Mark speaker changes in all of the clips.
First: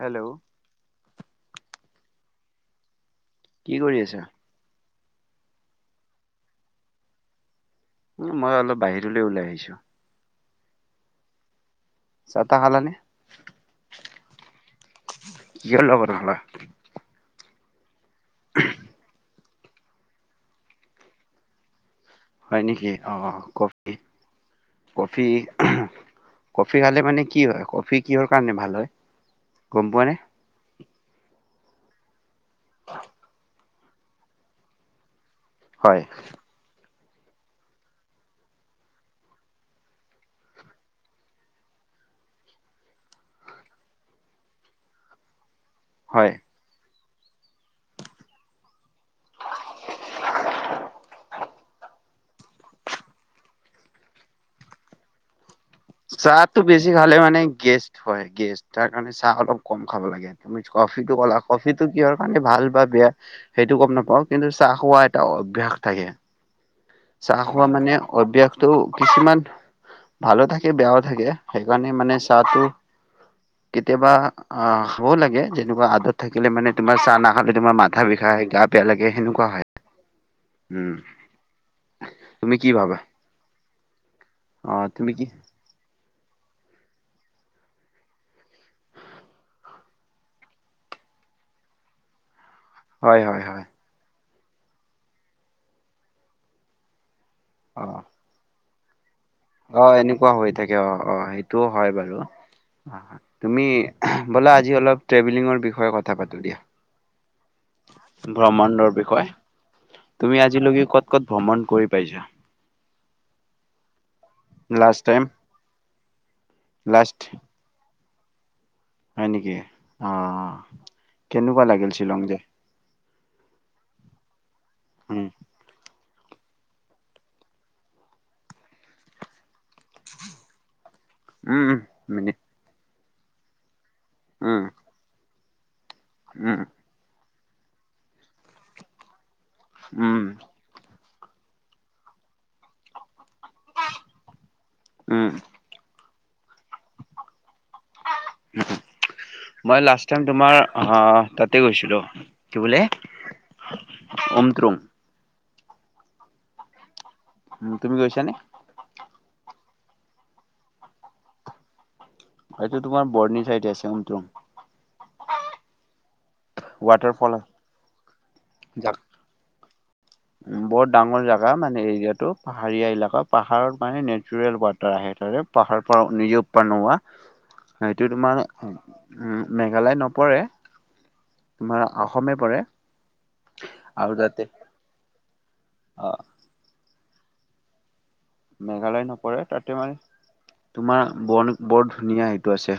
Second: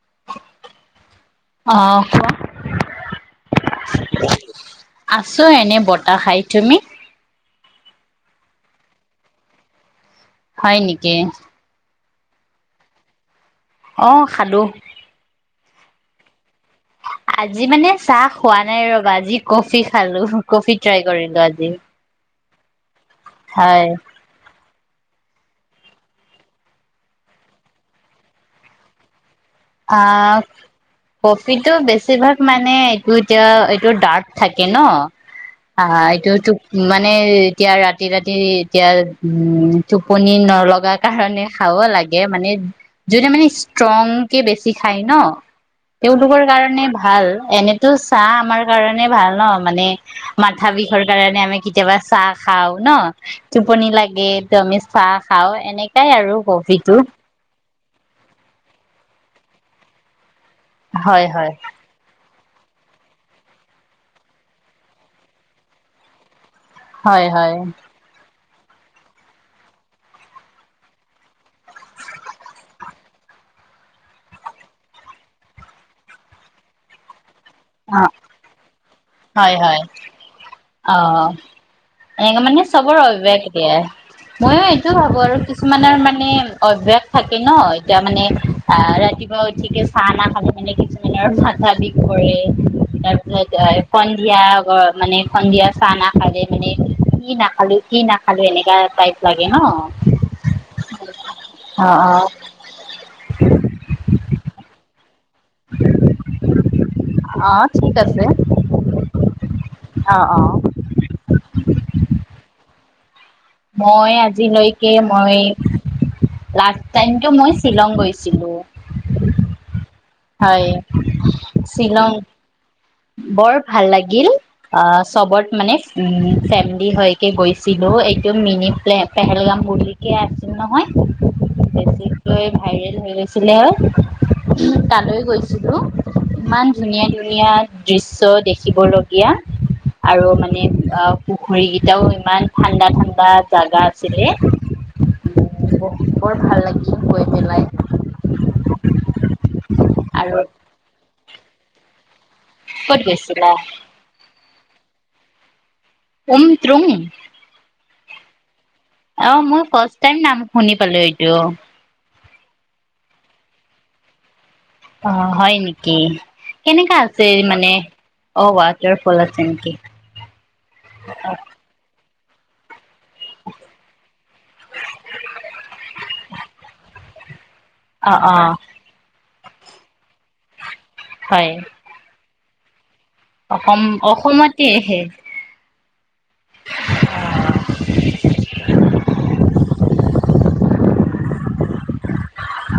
Speaker 1: Hello
Speaker 2: আহ কোৱা
Speaker 1: কি কৰি আছা?
Speaker 2: আছো এনে বতাহ খাই তুমি?
Speaker 1: উম, মই অলপ বাহিৰলৈ ওলাই আহিছো।
Speaker 2: হয় নেকি?
Speaker 1: চা টা খলা নি?
Speaker 2: অ খালো
Speaker 1: [unintelligible]
Speaker 2: আজি মানে চাহ খোৱা নাই ৰবা আজি কফি খালো কফি ট্ৰাই কৰিলো আজি
Speaker 1: হয় নেকি অহ
Speaker 2: হয়
Speaker 1: কফি। কফি কফি খালে মানে কি হয় কফি কিহৰ কাৰণে ভাল হয়। গম পোৱা নে?
Speaker 2: আহ, কফিটো বেছিভাগ মানে এইটো এতিয়া ডাৰ্ক থাকে ন
Speaker 1: হয়
Speaker 2: এইটো ম মানে এতিয়া ৰাতি ৰাতি এতিয়া উম টোপনি নলগা কাৰণে খাব লাগে। লাগে মানে যিটো মানে ষ্ট্ৰং বেছি খাই ন'
Speaker 1: হয়।
Speaker 2: তেওঁলোকৰ কাৰণে ভাল এনেতো চাহ আমাৰ কাৰণে ভাল ন মানে মাথা বিষৰ কাৰণে আমি কেতিয়াবা চাহ খাওঁ ন' টোপনি লাগে ত'আমি চাহ খাওঁ। এনেকাই আৰু
Speaker 1: চাহটো বেছি
Speaker 2: কফিটো।
Speaker 1: খালে মানে গেছ হয় গেছ তাৰ কাৰণে চাহ অলপ কম খাব লাগে তুমি কফিটো
Speaker 2: হয়
Speaker 1: কলা
Speaker 2: হয়
Speaker 1: কফিটো কি হয় মানে ভাল বা বেয়া সেইটো গম নাপাওঁ কিন্তু চাহ খোৱা এটা অভ্যাস থাকে।
Speaker 2: হয়
Speaker 1: চাহ
Speaker 2: হয়
Speaker 1: খোৱা মানে অভ্যাস ত' কিছুমান ভালো থাকে বেয়াও থাকে সেইকাৰণে মানে চাহটো কেতিয়াবা অ হব লাগে যেনেকুৱা আদত থাকিলে মানে তোমাৰ চাহ না তহতে তোমাৰ
Speaker 2: অ
Speaker 1: মাথা বিষাই গা বেয়া লাগে সেনেকুৱা হয় উম
Speaker 2: অ এনেকে
Speaker 1: তুমি
Speaker 2: মানে
Speaker 1: কি
Speaker 2: চবৰ
Speaker 1: ভাবা
Speaker 2: অভ্যাস একেই। ময়ো
Speaker 1: অ
Speaker 2: এইটো
Speaker 1: তুমি
Speaker 2: ভাবো
Speaker 1: কি
Speaker 2: আৰু কিছুমানৰ মানে মানে অভ্যাস থাকে ন এতিয়া মানে অ ৰাতিপুৱা উঠিকে চাহা নাখালে মানে কিছুমানে। চাফা দি কৰে। তাৰ
Speaker 1: হয় হয়
Speaker 2: পিছত
Speaker 1: হয়
Speaker 2: সন্ধিয়া মানে সন্ধিয়া চাহ না খালে মানে। কি নাখালি
Speaker 1: অ
Speaker 2: -কি নাখালিএনেকা টাইপ। লাগে ন।
Speaker 1: অ এনেকুৱা হৈ থাকে, অ অ সেইটোও হয় বাৰু। অ তুমি ব'লা আজি অলপ। ট্ৰেভেলিঙৰ বিষয়ে কথা পাতো দিয়া
Speaker 2: অ ঠিক আছে।
Speaker 1: ভ্ৰমণ্ডৰ বিষয়ে।
Speaker 2: অ অ
Speaker 1: তুমি আজিলৈকে ক'ত ক'ত ভ্ৰমণ কৰি পাইছা।
Speaker 2: মই আজিলৈকে
Speaker 1: লাষ্ট টাইম
Speaker 2: মই লাষ্ট টাইম মই শ্বিলং গৈছো। চিলো।
Speaker 1: হয় নেকি? অ
Speaker 2: হয়
Speaker 1: কেনেকুৱা লাগিল
Speaker 2: শ্বিলং,।
Speaker 1: যাই
Speaker 2: বৰ ভাল লাগিল, অ
Speaker 1: উম
Speaker 2: চবত মানে। উ ফেমিলি হৈকে গৈছিলো এইটো মিনি প্লে পেহেলগাম বুলিকে আছিল নহয়।
Speaker 1: উম উম মিনিট
Speaker 2: বেছিকে ভাইৰেল হৈ গৈছিলে,
Speaker 1: উম
Speaker 2: তালৈ গৈছিল।
Speaker 1: উম
Speaker 2: ইমান ধুনীয়া ধুনীয়া দৃশ্য দেখিবলগীয়া।
Speaker 1: উম
Speaker 2: আৰু মানে অ পুখুৰী কেইটাও ইমান ঠাণ্ডা ঠাণ্ডা। জাগা আছিলে।
Speaker 1: উম
Speaker 2: বৰ ভাল লাগিছিল গৈ পেলাই।
Speaker 1: মই লাষ্ট টাইম
Speaker 2: আৰু
Speaker 1: তোমাৰ আহ তাতে গৈছিলো। কি বুলে
Speaker 2: ক'ত গৈছিলা
Speaker 1: অমত্ৰুম।
Speaker 2: উম তুম।
Speaker 1: উম তুমি গৈছা নে?
Speaker 2: অ মই ফাৰ্ষ্ট টাইম নাম শুনি পালো এইটো।
Speaker 1: হয়টো তোমাৰ বৰ্নি চাইড আছে অমতং।
Speaker 2: অ হয় নেকি? কেনেকা আছে
Speaker 1: ৱাটাৰফল
Speaker 2: মানে অ ৱাটাৰ ফল আছে নেকি?
Speaker 1: উ বৰত ডাঙৰ জাগা মানে এইৰিয়াত। টো পাহাৰীয়া এলেকা পাহাৰত মানে নেচাৰেল ৱাটাৰ আহে স পাহাৰ পৰা নিজে উৎপন্ন হোৱা। সটো
Speaker 2: অ অ
Speaker 1: তোমাৰ উ মেঘালয়ত নপৰে
Speaker 2: হয়
Speaker 1: তোমাৰ। অসমে পৰে।
Speaker 2: অসম অসমতেহে।
Speaker 1: অঁ।
Speaker 2: অহ।
Speaker 1: মেঘালয় নপৰে তাতে মানে তোমাৰ বন বৰ ধুনীয়া সেইটো আছে।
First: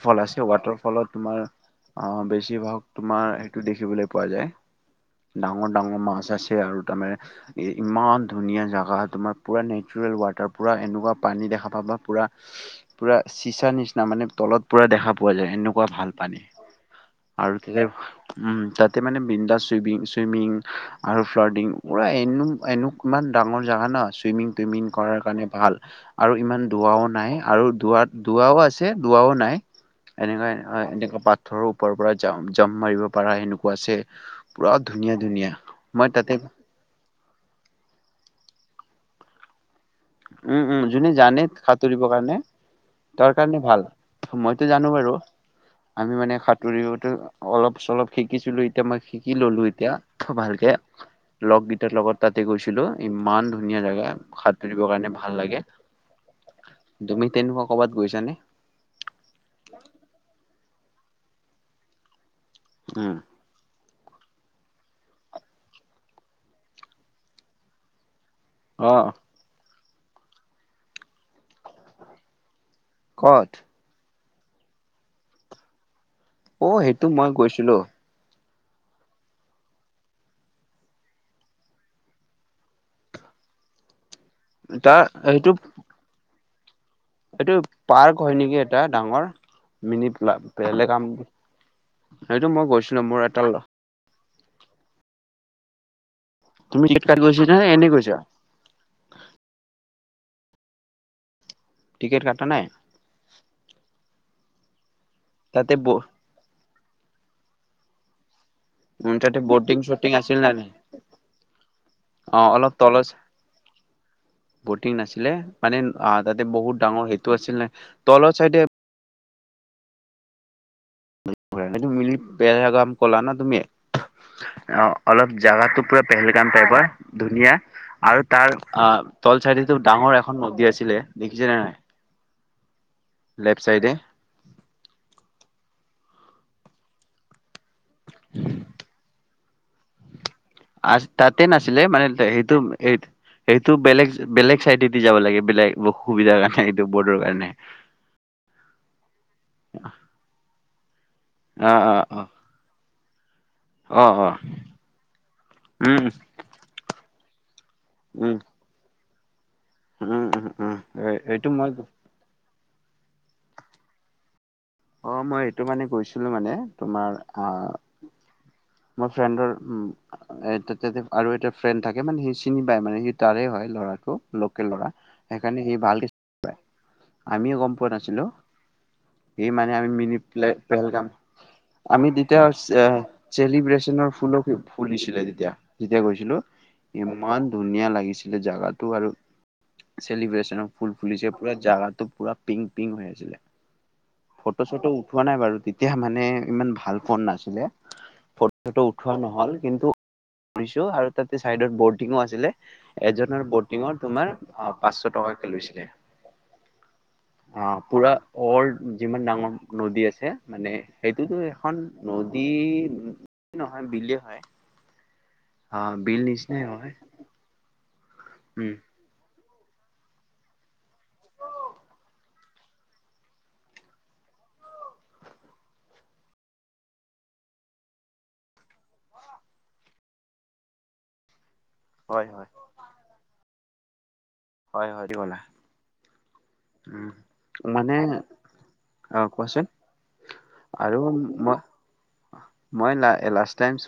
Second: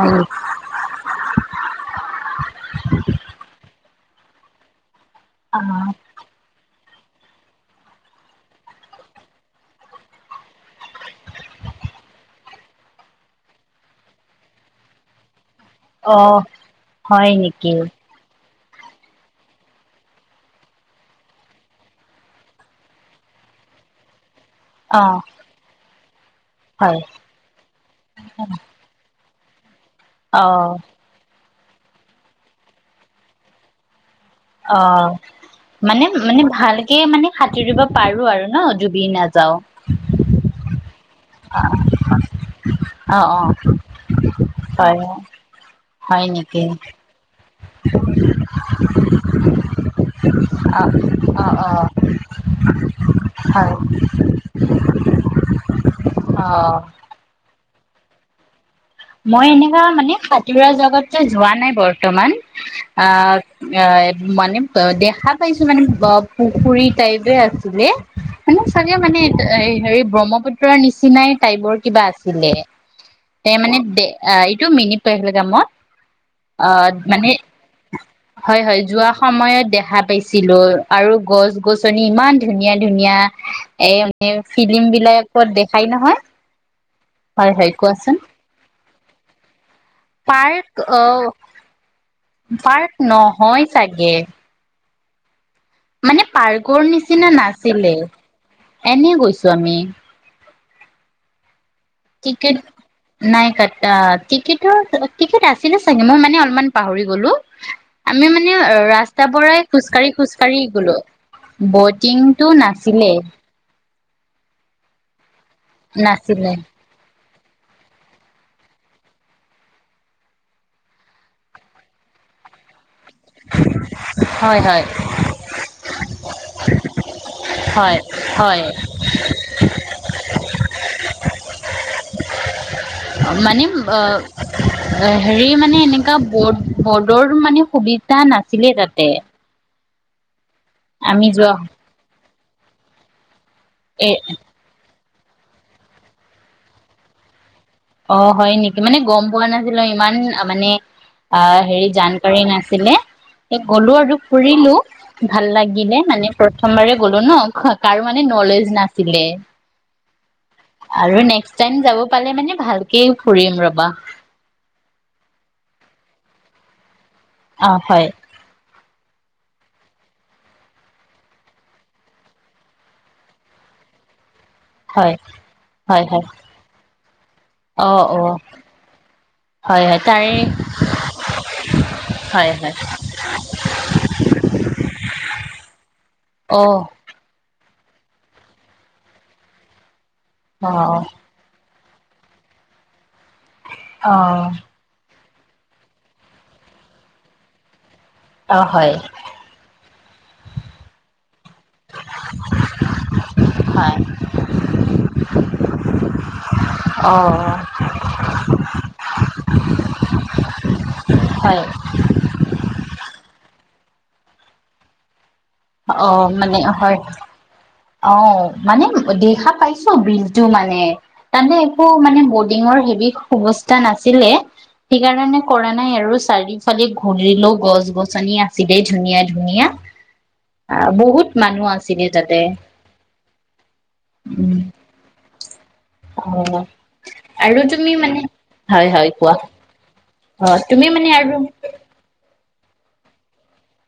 Speaker 2: অ
Speaker 1: আছে ৱাটাৰফলত তোমাৰ অ বেছ। বেছিভাগ তোমাৰ সেইটো দেখিবলৈ পোৱা যায় ডাঙৰ ডাঙৰ মাছ আছে আৰু। মে ইমান ধুনীয়া জাগা হ তোমাৰ। পুৰা নেচাৰেল ৱাটাৰ পুৰা এনেকুৱা পানী দেখা পাবা, পুৰা, পুৰা চিচা নিচিনা মানে। তলত পুৰা দেখা পোৱা যায় এনেকুৱা ভাল
Speaker 2: অ
Speaker 1: পানী
Speaker 2: হয়
Speaker 1: আৰু
Speaker 2: নেকি
Speaker 1: তে। তাতে মানে বিন্দাছ চুইমিং চুইমিং আৰু ফ্লাডিং পূৰা এনে এনে ইমান। ডাঙৰ জোগা ন চুইমিং টুইমিং
Speaker 2: অ
Speaker 1: কৰাৰ কাৰণে ভাল। আৰু ইমান
Speaker 2: হয়
Speaker 1: দুৱাও নাই আৰু দুৱ দুৱাও আছে, দুৱাও নাই।
Speaker 2: অ
Speaker 1: এনেকুৱা এনেকুৱা পাথৰৰ ওপৰৰ পৰা জাপ মাৰিব পৰাৰা সেনেকুৱা আছে। পুৰা
Speaker 2: অ
Speaker 1: ধুনীয়া ধুনীয়া
Speaker 2: মানে
Speaker 1: মই তাতে
Speaker 2: মানে ভালকে মানে,। সাঁতুৰিব পাৰো আৰু ন ডুবি নাযাও।
Speaker 1: উম! উম! যোনে জানে সাঁতুৰিবৰ কাৰণে
Speaker 2: অ
Speaker 1: তাৰ
Speaker 2: অ
Speaker 1: কাৰণে ভাল মইতো জানো
Speaker 2: হয়
Speaker 1: বাৰু। আমি
Speaker 2: হয়
Speaker 1: মানে
Speaker 2: নেকি
Speaker 1: সাঁতুৰিওতো অলপ চলপ শিকিছিলো এতিয়া মই শিকি ললো এতিয়া ভালকে।
Speaker 2: অ অ অ
Speaker 1: লগগীতাৰ লগত তাতে গৈছিলোঁ ইমান
Speaker 2: হয়
Speaker 1: ধুনীয়া জেগা। কাৰণ ভাল লাগে
Speaker 2: অ
Speaker 1: তুমি তেনেকুৱা কৰবাত গৈছানে।
Speaker 2: মই এনেকা মানে সাতোৰা জগত যে যোৱা নাই বৰ্তমান। অ
Speaker 1: উম
Speaker 2: অ মানে দেখা পাইছো মানে পুখুৰী টাইপে আছিলে। মানে
Speaker 1: অ
Speaker 2: চাগে মানে হেৰি ব্ৰহ্মপুত্ৰৰ নিচিনাই টাইপৰ কিবা আছিলে
Speaker 1: ক'ত
Speaker 2: এ মানে দে এইটো মিনি পেহেলগাম
Speaker 1: অ সেইটো মই গৈছিলোঁ
Speaker 2: হয় হয় যোৱা সময়ত দেখা পাইছিলো আৰু গছ গছনি ইমান ধুনীয়া ধুনীয়া, এয়া মিও ফিল্ম
Speaker 1: তাৰ
Speaker 2: বিলাকত
Speaker 1: সেইটো
Speaker 2: দেখাই নহয়। হয়
Speaker 1: এইটো
Speaker 2: হয় কোৱাচোন
Speaker 1: পাৰ্ক হয় নেকি এটা ডাঙৰ মিনি পা
Speaker 2: পাৰ্ক অ
Speaker 1: পেলেগাম
Speaker 2: পাৰ্ক নহয় চাগে মানে
Speaker 1: তুমি
Speaker 2: পাৰ্কৰ
Speaker 1: টিকেট কাটি
Speaker 2: নিচিনা
Speaker 1: গৈছা নে এনে
Speaker 2: নাছিলে
Speaker 1: গৈছা
Speaker 2: এনে গৈছো আমি
Speaker 1: কাটা
Speaker 2: টিকেট
Speaker 1: নাই
Speaker 2: নাই কাটা টিকটৰ টিকট
Speaker 1: তাতে
Speaker 2: আছিলে
Speaker 1: ব
Speaker 2: চাগে মই মানে অলপমান পাহৰি গলো। আমি মানে ৰাস্তা
Speaker 1: তাতে
Speaker 2: পৰাই
Speaker 1: বটিং
Speaker 2: খোজ
Speaker 1: চটিং
Speaker 2: কাঢ়ি খোজ
Speaker 1: আছিল নে
Speaker 2: কাঢ়ি
Speaker 1: নাই
Speaker 2: গলো
Speaker 1: অ
Speaker 2: বটিংটো
Speaker 1: অলপ তলত
Speaker 2: নাছিলে
Speaker 1: বটিং নাছিলে মানে আহ তাতে
Speaker 2: নাছিলে
Speaker 1: বহুত ডাঙৰ সেইটো আছিলে তলৰ চাইডে সেইটো মিলি বেয়া গাম কলা না তুমি
Speaker 2: হয় হয়
Speaker 1: অ অলপ জাগাটো পুৰা পেহেলগাম টাইপৰ ধুনীয়া
Speaker 2: হয়
Speaker 1: আৰু তাৰ
Speaker 2: হয়
Speaker 1: আহ তল চাইতো ডাঙৰ এখন নদী আছিলে দেখিছা নে নাই লেফ্ট
Speaker 2: মানে
Speaker 1: চাইডে
Speaker 2: অ হেৰি মানে এ, এনেকা [unintelligible] বড বৰ্ডৰ মানে সুবিধা নাছিলে তাতে।
Speaker 1: আ
Speaker 2: আমি
Speaker 1: তাতে
Speaker 2: যোৱা
Speaker 1: নাছিলে মানে সেইটো সেইটো বেলেগ
Speaker 2: এ
Speaker 1: বেলেগ চাইডে দি দি যাব লাগে বেলেগ সুবিধাৰ কাৰণে এইটো বৰ্ডৰ কাৰণে
Speaker 2: অ হয় নেকি মানে গম পোৱা নাছিলো ইমান মানে আহ
Speaker 1: অ
Speaker 2: হেৰি
Speaker 1: অ অ
Speaker 2: জানকাৰী নাছিলে। গ'লো
Speaker 1: অ
Speaker 2: আৰু
Speaker 1: অ
Speaker 2: ফুৰিলো ভাল লাগিলে
Speaker 1: উম
Speaker 2: মানে প্ৰথমবাৰে গলো ন কাৰো মানে
Speaker 1: উম
Speaker 2: নলেজ নাছি ছিলে
Speaker 1: উম উম উম
Speaker 2: আৰু
Speaker 1: এইটো
Speaker 2: নেক্সট
Speaker 1: মই
Speaker 2: টাইম যাব পালে মানে, ভালকে ফুৰিম ৰবা
Speaker 1: অ মই এইটো মানে গৈছিলো মানে তোমাৰ,
Speaker 2: অ হয়
Speaker 1: ফ্ৰেডৰ উতে আৰু এটা ফ্ৰেণ্ড থাকে মানে সি চিনি পায় মানে সি তাৰে হয় ল'ৰাটো ল'ৰা
Speaker 2: হয়
Speaker 1: সেইকাৰণে সি
Speaker 2: হয়
Speaker 1: ভালকে
Speaker 2: হয়
Speaker 1: চিনি পায় আমিয়ো গম
Speaker 2: অ
Speaker 1: পোৱা
Speaker 2: অ
Speaker 1: নাছিলোঁ। সি মানে
Speaker 2: হয়
Speaker 1: আমি
Speaker 2: হয়
Speaker 1: মিনি
Speaker 2: তাৰে
Speaker 1: পেহেলগাম। আমি তেতিয়া,
Speaker 2: হয় হয়
Speaker 1: চালিবেচনৰ ফুলকে ফুলিছিলে যেতিয়া তেতিয়া গৈছিলো
Speaker 2: অ
Speaker 1: ইমান ইমান ধুনীয়া লাগিছিলে জাগাটো আৰু চেলিব্ৰেচন
Speaker 2: অ
Speaker 1: ফুল ফুলিছে পুৰা জাগা। পুৰা পিংক পিংক হৈ আছিলে।
Speaker 2: অ
Speaker 1: ফটো চটো উঠোৱা নাই বাৰু তেতিয়া মানে ইমান ভাল ফোন নাছিলে
Speaker 2: অ
Speaker 1: ফটোটো
Speaker 2: হয়
Speaker 1: উঠোৱা নহল কিন্তু কৰিছো আৰু তাত চাইডত ব'টিঙো আছিলে এজনৰ বটিঙত
Speaker 2: হয়
Speaker 1: তোমাৰ পাঁচশ টকাকে লৈছিলে।
Speaker 2: অ
Speaker 1: অ পুৰা অলড যিমান ডাঙৰ নদী আছে মানে সেইটোতো
Speaker 2: হয়
Speaker 1: এখন নদী। নহয় বিলে হয়।
Speaker 2: অ মানে হয় অ
Speaker 1: উম
Speaker 2: মানে দেখা পাই ছো বিলতটো মানে তাতে একো মানে বৰ্ডিঙৰ হেভি সুৱস্থা নাছিলে সেইকাৰণে কৰা নাই আৰু চাৰিফালে ঘূৰিলেও গছ -গছনি আছিলেই ধুনীয়া ধুনীয়া
Speaker 1: [inaudible]
Speaker 2: আহ বহুত মানুহ আছিলে
Speaker 1: হয়
Speaker 2: তাতে
Speaker 1: হয়
Speaker 2: উম
Speaker 1: হয় হয় দিবলে
Speaker 2: অ আৰু তুমি মানে হয় হয়
Speaker 1: অ
Speaker 2: কোৱা।
Speaker 1: কোৱাচোন
Speaker 2: অ তুমি মানে আৰু,
Speaker 1: মই লাষ্ট টাইম চ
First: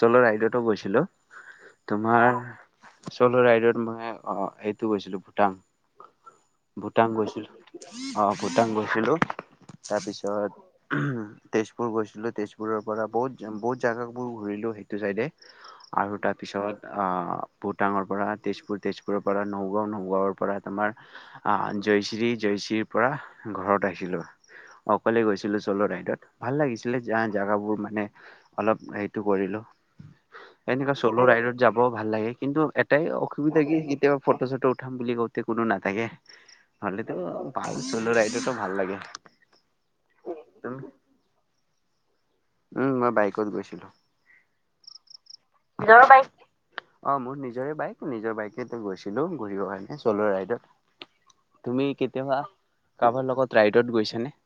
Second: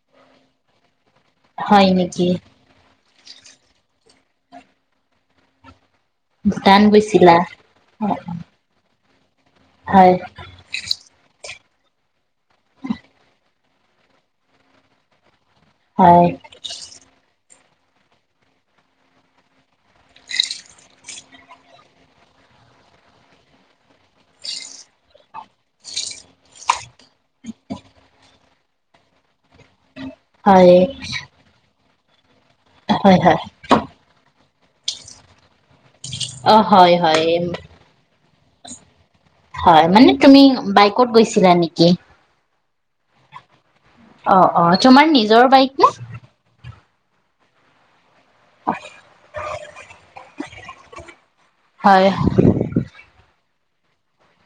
Speaker 1: চলো ৰাইডো গৈছিলোঁ।
Speaker 2: হয়
Speaker 1: তোমাৰ
Speaker 2: নেকি
Speaker 1: চল ৰাইডত মই অ এইটো গৈছিলো ভূটাং।
Speaker 2: ভূটান
Speaker 1: ভূটাং
Speaker 2: গৈছিলা
Speaker 1: গৈছিলো
Speaker 2: হয়
Speaker 1: অ ভূটাং গৈছিলো। তাৰপিছত তেজপুৰ গৈছিলো তেজপুৰৰ পৰা বহুত বহুত জেগাবোৰ ঘূৰিলো সেইটো চাইডে আৰু
Speaker 2: হয়
Speaker 1: তাৰ পিছত আহ। ভূটাঙৰ পৰা তেজপুৰ, তেজপুৰৰ পৰা নগাঁও, নগাঁওৰ পৰা তোমাৰ আহ জয়শ্ৰী জয়শ্ৰীৰ পৰা ঘৰত আছিলো। অ অকলে গৈছিলো চল' ৰাইডত ভাল লাগিছ- এই ফালে জোগাবোৰ মানে অলপ হেটো কৰিলো
Speaker 2: হয়
Speaker 1: এনেুৱা চল ৰাইত যাব- বৰ ভাল লাগে কিন্তু এটাই
Speaker 2: হয় হয়
Speaker 1: অসুবিধা কি কেতিয়াবা ফটো চটো উঠাম বুলি কও- কোনো নাথাকে
Speaker 2: অ হয়
Speaker 1: নহলেতো
Speaker 2: হয়
Speaker 1: বা চল ৰাইডটো ভাল লাগে।
Speaker 2: হয় মানে তুমি বাইকত গৈছিলা নেকি?
Speaker 1: উম মই বাইকত গৈছিলো।
Speaker 2: অ অ তোমাৰ নিজৰ বাইক নে?
Speaker 1: নিজৰ বাইক অ মোৰ নিজৰে বাইক নিজৰ বাইকে ত গৈছিলো ঘূৰিবৰ কাৰণে চল' ৰাইডত। তুমি
Speaker 2: হয়
Speaker 1: কেতিয়াবা কাৰবাৰ লগত ৰাইডত গৈছা নে?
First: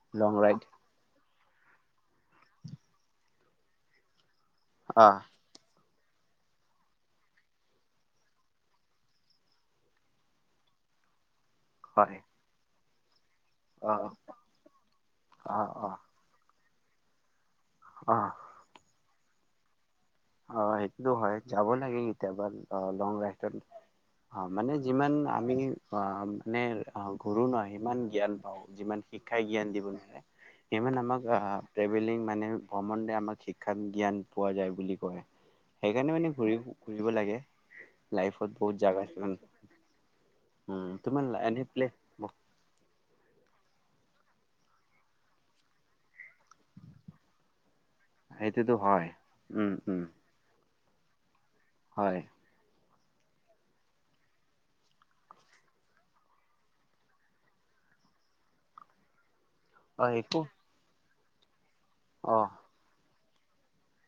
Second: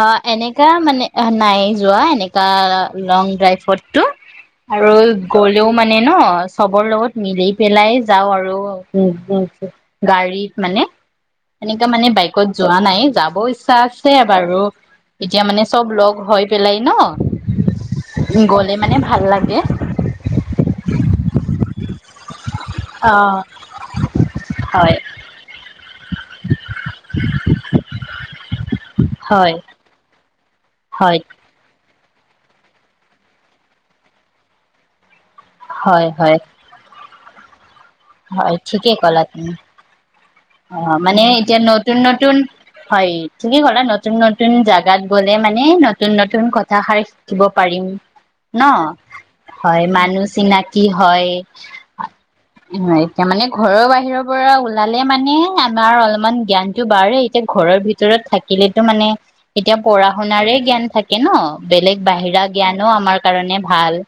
Speaker 2: অ এনেকা মানে নাই যোৱা এনেক- তাৰ লং ড্ৰাইভতটো আৰু
Speaker 1: অ
Speaker 2: গলেও মানে ন চবৰ লগত মিলি পেলাই যাওঁ আৰু উম গাড়ীত মানে। সেনেকা মানে
Speaker 1: হয়
Speaker 2: বাইকত যোৱা নাই যাব ইচ্ছা
Speaker 1: অ
Speaker 2: আছ- বাৰু এতিয়া
Speaker 1: অ
Speaker 2: মানে চব
Speaker 1: অ
Speaker 2: লগ হৈ পেলাই
Speaker 1: অ
Speaker 2: ন গলে মানে ভা- ভাল লাগে।
Speaker 1: অ সেইটোতো হয় যাব লাগে কেতিয়াবা অহ লং
Speaker 2: অ
Speaker 1: ড্ৰাইভত অ মানে
Speaker 2: হয়
Speaker 1: যিমান আমি অ মানে ঘোৰো নহ সিমান জ্ঞান পাওঁ। যিমান শিক্ষাই
Speaker 2: হয়
Speaker 1: জ্ঞান দিব নোৱাৰে। ইমান
Speaker 2: হয়
Speaker 1: আমাক ট্ৰেভেলিং মানে ভ্ৰমণতে আমাক শিক্ষাত জ্ঞান পোৱা যায় বুলি কয়।
Speaker 2: হয়
Speaker 1: সেইকাৰণে মানে
Speaker 2: হয়
Speaker 1: ঘূৰি ফুৰিব লাগে। লাইফত
Speaker 2: হয়
Speaker 1: বহুত
Speaker 2: ঠিকেই
Speaker 1: জাগা
Speaker 2: কলা তুমি।
Speaker 1: উম
Speaker 2: অহ মানে
Speaker 1: তোমাৰ
Speaker 2: এতিয়া
Speaker 1: এনে প্লে
Speaker 2: নতুন নতুন হয়। থিকে ক'লা নতুন নতুন জাগাত গ'লে মানে নতুন নত- নতুন কথাষাৰ শিকিব পাৰিম
Speaker 1: সেইটোতো
Speaker 2: নহ
Speaker 1: হয় উম
Speaker 2: হয়
Speaker 1: উম
Speaker 2: মানুহ চিনাক- কি হয়।
Speaker 1: হয়।
Speaker 2: এতিয়া মানে ঘৰৰ বাহিৰৰ পৰা ওলালে মানে আমাৰ অলপমান জ্ঞানটো বাঢ়ে এতিয়া ঘৰত ভিতৰত থাকিলেতো মানে এতিয়া
Speaker 1: অ
Speaker 2: পঢ়া
Speaker 1: একো
Speaker 2: শুনাৰে জ্ঞান থাকে ন বেলেগ
Speaker 1: অ
Speaker 2: বাহিৰা জ্ঞানো আমাৰ কাৰণে ভাল।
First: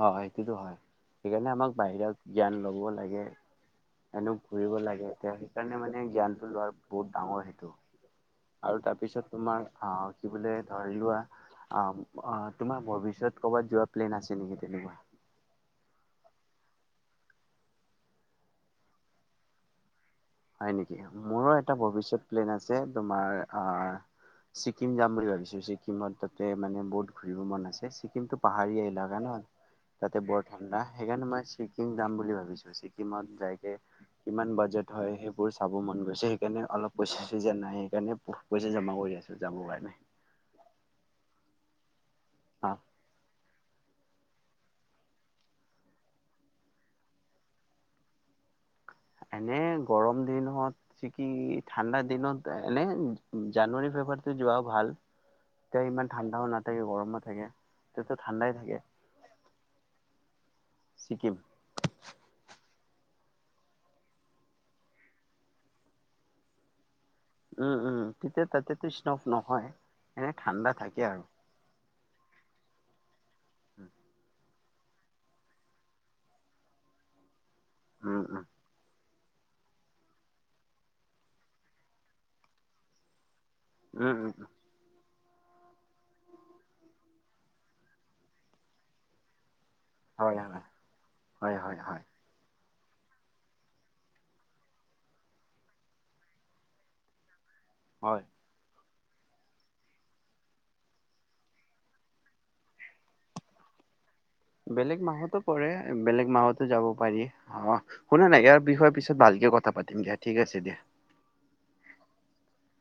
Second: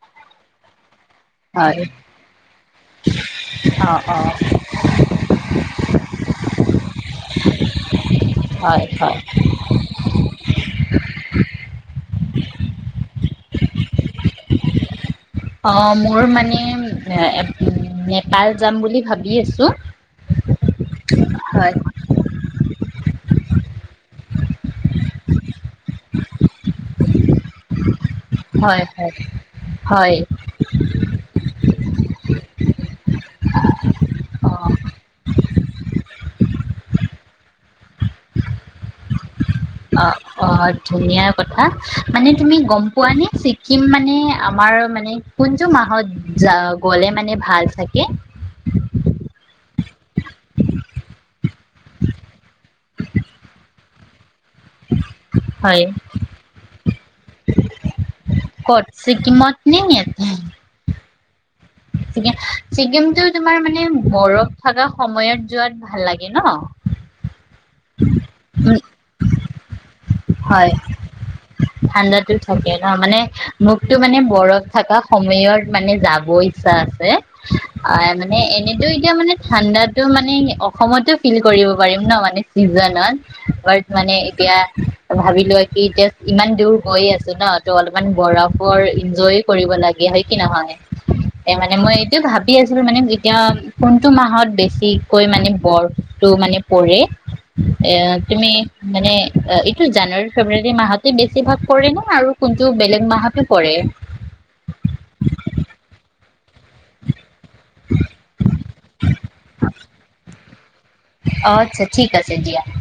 Speaker 1: হয় সেইটোতো হয় সেইকাৰণে আমাক
Speaker 2: হয়
Speaker 1: বাহিৰত জ্ঞান লব লাগে।
Speaker 2: অ অ
Speaker 1: এনো ঘূৰিব লাগে এতিয়া সেইকাৰণে মানে জ্ঞানটো লোৱাৰ বহুত ডাঙৰ সেইটো। আৰু
Speaker 2: হয় হয়
Speaker 1: তাৰপিছত তোমাৰ অহ কি বোলে ধৰি লোৱা। অ তোমাৰ ভৱিষ্যত কৰ'বাত যোৱা প্লেন আছে নেকি তেনেকুৱা?
Speaker 2: অ মোৰ মানে নেপাল যাম বুলি ভাবি আছো।
Speaker 1: হয় নেকি মোৰো
Speaker 2: হয়
Speaker 1: এটা ভৱিষ্যত প্লেন আছে তোমাৰ আহ ছিকিম যাম বুলি ভাবিছো ছিকিমত তাতে মানে বহুত ঘূৰিব মন আছে। ছি- কিন্তু
Speaker 2: হয়
Speaker 1: পাহাৰীয়া
Speaker 2: হয়
Speaker 1: এলেকা নহ
Speaker 2: হয়
Speaker 1: তাতে বৰ ঠাণ্ডা সেইকাৰণে মই ছিকিম যাম বুলি ভাবিছো ছিকিমত যাইকে কিমান
Speaker 2: অ',
Speaker 1: বাজেট হয় সেইবোৰ চাব মন গৈছে সেইকাৰণে অলপ পইচা চইছা যো নাই সেইকাৰণে বহুত পইচা জমা কৰি আছো। যাবৰ কাৰণে
Speaker 2: অ অ ধুনীয়া কথা মানে তুমি
Speaker 1: অ
Speaker 2: গম পোৱা নে ছি- কিম মানে আমাৰ মানে কোনটো মাহত গলে মানে ভাল থাকে।
Speaker 1: এনে গৰম দিনত ছিকি ঠাণ্ডা দিনত এনে জানুৱাৰী ফেব্ৰুৱাৰীতে যোৱা ভাল।
Speaker 2: হয়
Speaker 1: তেতিয়া ইমান ঠাণ্ডাও নাথাকে গৰমো নাথাকে তেতিয়া ঠাণ্ডাই থাকে।
Speaker 2: ক'ত ছিকিমত নে ইয়াতে
Speaker 1: ছিকিম।
Speaker 2: ছিকিমটো তোমাৰ মানে বৰফ থকা সময়ত যোৱাত ভাল লাগে নহঁ
Speaker 1: উম উম তেতিয়া তাতেতো স্তম্ভ নহয়। এনে
Speaker 2: হয়
Speaker 1: ঠাণ্ডা থাকে আৰু
Speaker 2: ঠাণ্ডাতো থাকে নহঁ মানে মুখতো মানে বৰফ থকা সময়ত মানে যাব ইচ্ছা আছে আহ
Speaker 1: উম
Speaker 2: মানে
Speaker 1: উম
Speaker 2: এনেত এতিয়া মানে ঠাণ্ডাতো মানে অসমতো ফিল কৰিব পাৰিম নহঁ মানে চিজনত প্ৰায়
Speaker 1: উম
Speaker 2: মানে
Speaker 1: উম
Speaker 2: এতিয়া ভাবিলোৱা কি এতিয়া ইমান দূৰ গৈয়ে আছো ন ত' অলপমান বৰফৰ এনজয় কৰিব লাগে হয় কি নহয় এ
Speaker 1: হয়
Speaker 2: মানে
Speaker 1: হয়
Speaker 2: মই
Speaker 1: হয়
Speaker 2: এইটো ভাবি আছো। মানে এতিয়া কোনটো মাহত বেছিকৈ মানে বৰফটো মানে পৰে। এ
Speaker 1: হয়
Speaker 2: তুমি মানে জানুৱাৰী ফেব্ৰুৱাৰী মাহতে বেছিভাগ কৰে নহঁ আৰু কোনটো বেলেগ মাহতোঁ পৰে।
Speaker 1: বেলেগ মাহতো পৰে বেলেগ মাহত। যাব পাৰি অ শুনা নাই ইয়াৰ বিষয় পিছত ভালকে কথা পাতিম দিয়া ঠিক আছে দিয়া।
Speaker 2: অ আচ্ছা ঠিক আছে দিয়া অ